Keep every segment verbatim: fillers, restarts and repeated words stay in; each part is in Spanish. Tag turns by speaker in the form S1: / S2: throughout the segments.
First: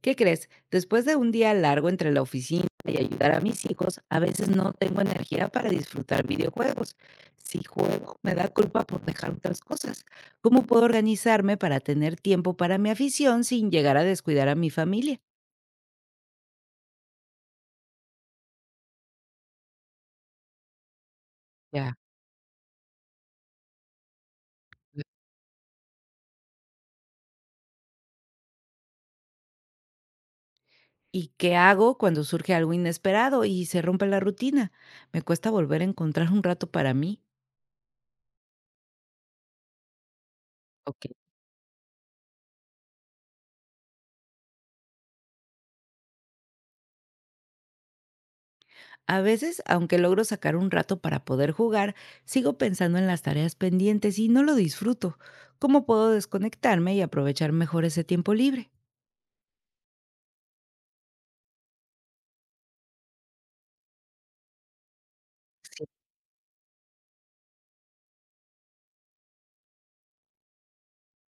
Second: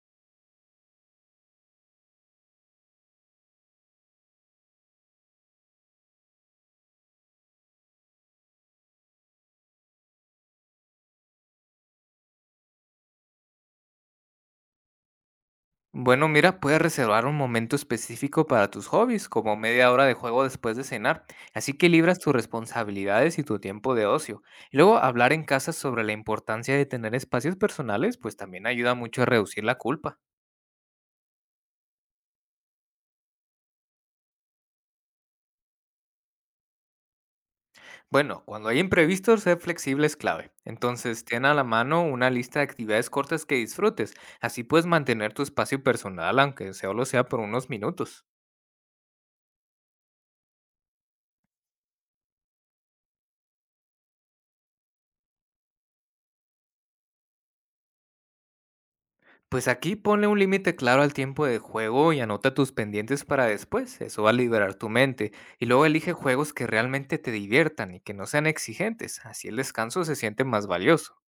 S1: ¿Qué crees? Después de un día largo entre la oficina y ayudar a mis hijos, a veces no tengo energía para disfrutar videojuegos. Si juego, me da culpa por dejar otras cosas. ¿Cómo puedo organizarme para tener tiempo para mi afición sin llegar a descuidar a mi familia?
S2: Bueno, mira, puedes reservar un momento específico para tus hobbies, como media hora de juego después de cenar, así que
S1: Ya.
S2: libras tus responsabilidades y tu tiempo de ocio. Y luego hablar en casa sobre la importancia de tener espacios personales, pues también ayuda mucho a reducir la culpa.
S1: ¿Y qué hago cuando surge algo inesperado y se rompe la rutina? Me cuesta volver a encontrar un rato para mí.
S2: Bueno, cuando hay imprevistos, ser flexible es clave.
S1: Ok.
S2: Entonces, ten a la mano una lista de actividades cortas que disfrutes, así puedes mantener tu espacio personal, aunque solo sea por unos minutos.
S1: A veces, aunque logro sacar un rato para poder jugar, sigo pensando en las tareas pendientes y no lo disfruto. ¿Cómo puedo desconectarme y aprovechar mejor ese tiempo libre?
S2: Pues aquí ponle un límite claro al tiempo de juego y anota tus pendientes para después. Eso va a liberar tu mente. Y
S1: Sí.
S2: luego elige juegos que realmente te diviertan y que no sean exigentes. Así el descanso se siente más valioso.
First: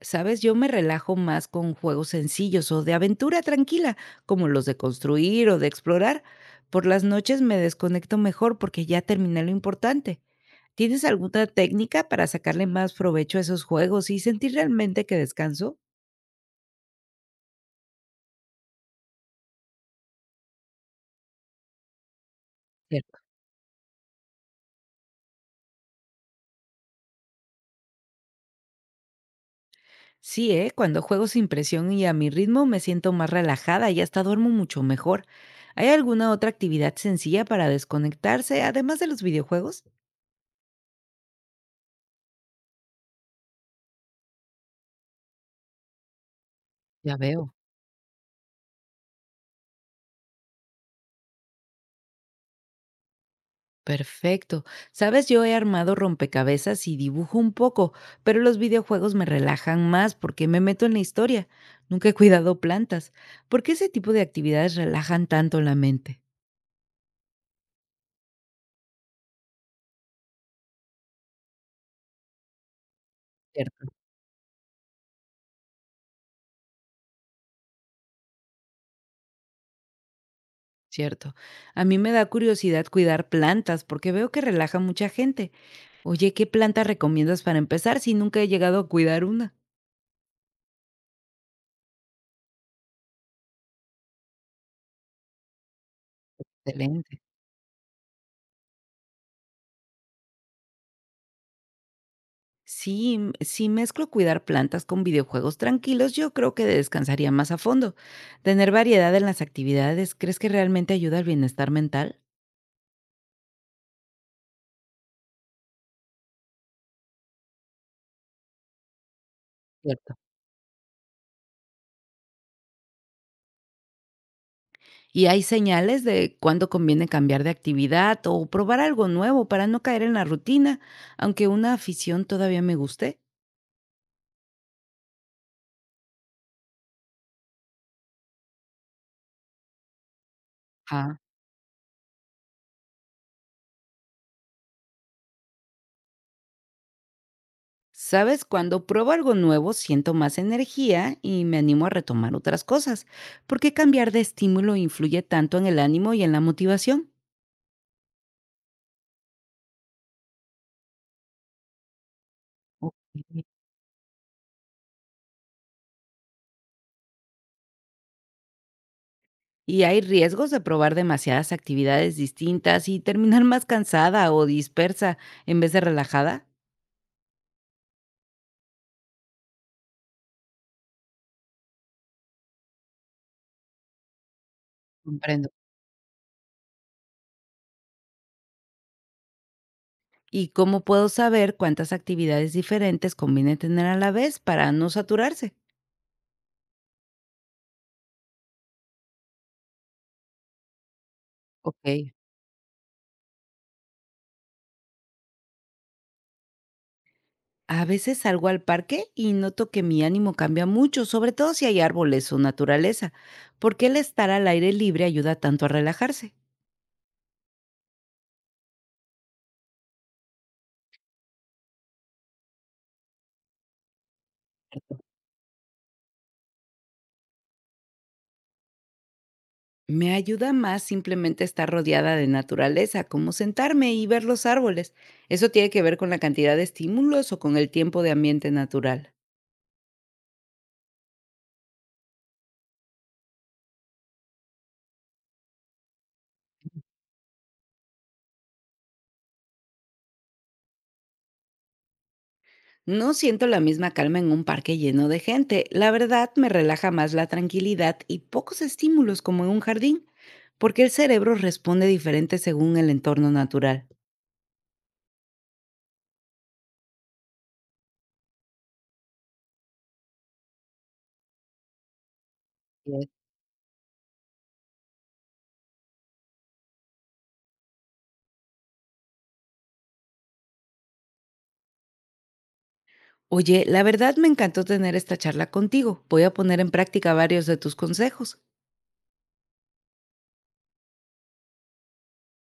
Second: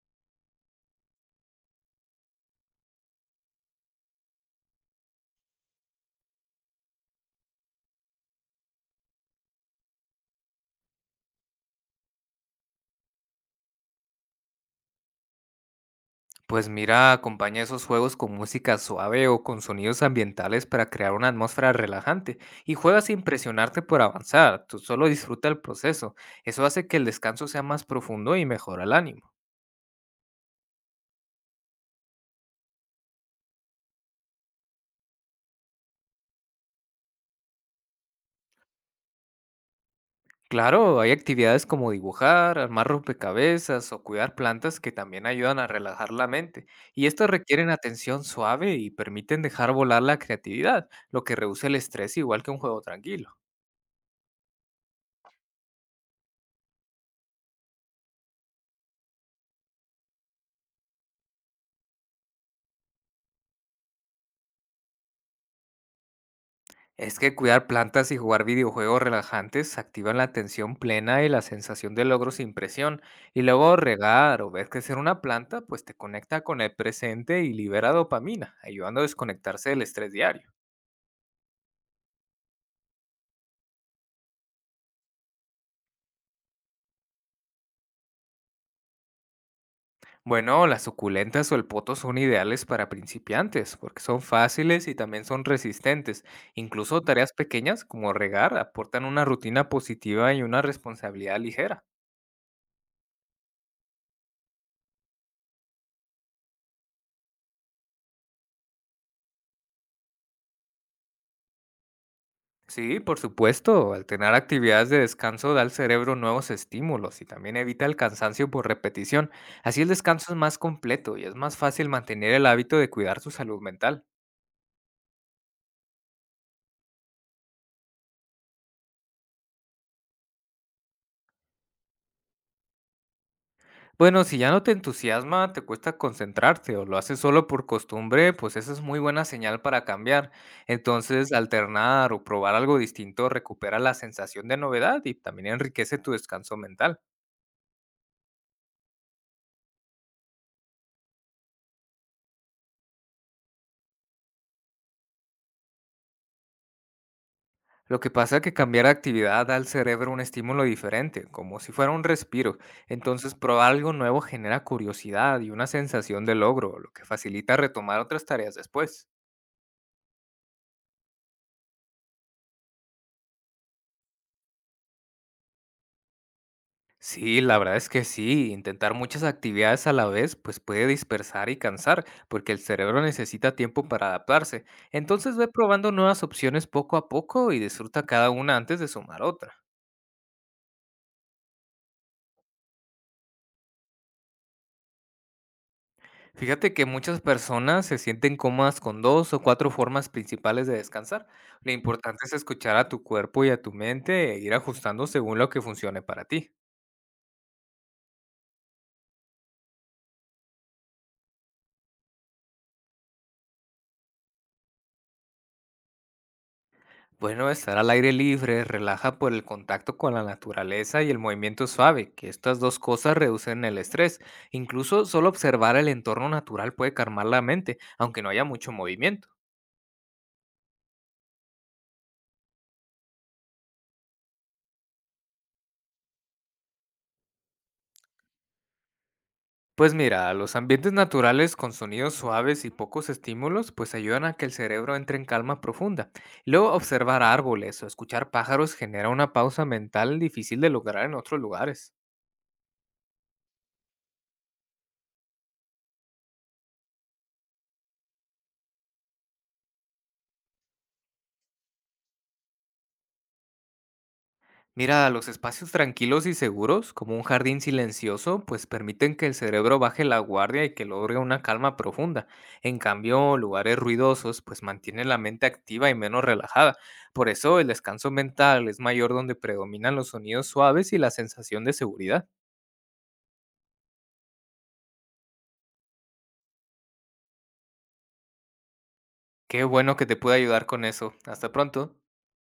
S1: Sabes, yo me relajo más con juegos sencillos o de aventura tranquila, como los de construir o de explorar. Por las noches me desconecto mejor porque ya terminé lo importante. ¿Tienes alguna técnica para sacarle más provecho a esos juegos y sentir realmente que descanso?
S2: Pues mira, acompaña esos juegos con música suave o con sonidos ambientales para crear una atmósfera relajante. Y juega sin presionarte por avanzar. Tú solo disfruta el proceso. Eso hace que el descanso sea más profundo y mejora el ánimo.
S1: Sí, ¿eh? Cuando juego sin presión y a mi ritmo me siento más relajada y hasta duermo mucho mejor. ¿Hay alguna otra actividad sencilla para desconectarse, además de los videojuegos?
S2: Claro, hay actividades como dibujar, armar rompecabezas o cuidar plantas que también ayudan a relajar la mente, y
S1: Ya
S2: estas
S1: veo.
S2: requieren atención suave y permiten dejar volar la creatividad, lo que reduce el estrés igual que un juego tranquilo.
S1: Perfecto. Sabes, yo he armado rompecabezas y dibujo un poco, pero los videojuegos me relajan más porque me meto en la historia. Nunca he cuidado plantas. ¿Por qué ese tipo de actividades relajan tanto la mente?
S2: Es que cuidar plantas y jugar videojuegos relajantes activan la atención plena y la sensación de logro sin presión, y luego
S1: Cierto.
S2: regar o ver crecer una planta pues te conecta con el presente y libera dopamina, ayudando a desconectarse del estrés diario.
S1: Cierto. A mí me da curiosidad cuidar plantas porque veo que relaja a mucha gente. Oye, ¿qué planta recomiendas para empezar si nunca he llegado a cuidar una?
S2: Bueno, las suculentas o el poto son ideales para principiantes porque son fáciles y también son resistentes. Incluso
S1: Excelente.
S2: tareas pequeñas como regar aportan una rutina positiva y una responsabilidad ligera.
S1: Sí, m- si mezclo cuidar plantas con videojuegos tranquilos, yo creo que descansaría más a fondo. Tener variedad en las actividades, ¿crees que realmente ayuda al bienestar mental?
S2: Sí, por supuesto, alternar actividades de descanso da al cerebro nuevos estímulos y también evita el cansancio por repetición. Así el
S1: Cierto.
S2: descanso es más completo y es más fácil mantener el hábito de cuidar su salud mental.
S1: ¿Y hay señales de cuándo conviene cambiar de actividad o probar algo nuevo para no caer en la rutina, aunque una afición todavía me guste?
S2: Bueno, si ya no te entusiasma, te cuesta concentrarte o lo haces solo por costumbre, pues esa es muy buena señal para cambiar. Entonces, alternar o probar algo distinto recupera la sensación de novedad y también enriquece tu descanso mental.
S1: Sabes, cuando pruebo algo nuevo siento más energía y me animo a retomar otras cosas. ¿Por qué cambiar de estímulo influye tanto en el ánimo y en la motivación?
S2: Lo que pasa es que cambiar de actividad da al cerebro un estímulo diferente, como si fuera un respiro.
S1: Ok.
S2: Entonces, probar algo nuevo genera curiosidad y una sensación de logro, lo que facilita retomar otras tareas después.
S1: ¿Y hay riesgos de probar demasiadas actividades distintas y terminar más cansada o dispersa en vez de relajada?
S2: Sí, la verdad es que sí, intentar muchas actividades a la vez pues puede dispersar y cansar, porque el cerebro necesita tiempo para adaptarse. Entonces
S1: Comprendo.
S2: ve probando nuevas opciones poco a poco y disfruta cada una antes de sumar otra.
S1: ¿Y cómo puedo saber cuántas actividades diferentes conviene tener a la vez para no saturarse?
S2: Fíjate que muchas personas se sienten cómodas con dos o cuatro formas principales de descansar. Lo
S1: Ok.
S2: importante es escuchar a tu cuerpo y a tu mente e ir ajustando según lo que funcione para ti.
S1: A veces salgo al parque y noto que mi ánimo cambia mucho, sobre todo si hay árboles o naturaleza, porque el estar al aire libre ayuda tanto a relajarse.
S2: Bueno, estar al aire libre relaja por el contacto con la naturaleza y el movimiento suave, que estas dos cosas reducen el estrés. Incluso solo observar el entorno natural puede calmar la mente, aunque no haya mucho movimiento.
S1: Me ayuda más simplemente estar rodeada de naturaleza, como sentarme y ver los árboles. ¿Eso tiene que ver con la cantidad de estímulos o con el tiempo de ambiente natural?
S2: Pues mira, los ambientes naturales con sonidos suaves y pocos estímulos, pues ayudan a que el cerebro entre en calma profunda. Luego, observar árboles o escuchar pájaros genera una pausa mental difícil de lograr en otros lugares.
S1: No siento la misma calma en un parque lleno de gente. La verdad me relaja más la tranquilidad y pocos estímulos como en un jardín, porque el cerebro responde diferente según el entorno natural.
S2: Mira, los espacios tranquilos y seguros, como un jardín silencioso, pues permiten que el cerebro baje la guardia y que logre una calma profunda. En cambio, lugares ruidosos, pues mantienen la mente activa y menos relajada. Por eso, el descanso mental es mayor donde predominan los sonidos suaves y la sensación de seguridad.
S1: Oye, la verdad me encantó tener esta charla contigo. Voy a poner en práctica varios de tus consejos.
S2: Qué bueno que te pude ayudar con eso. Hasta pronto.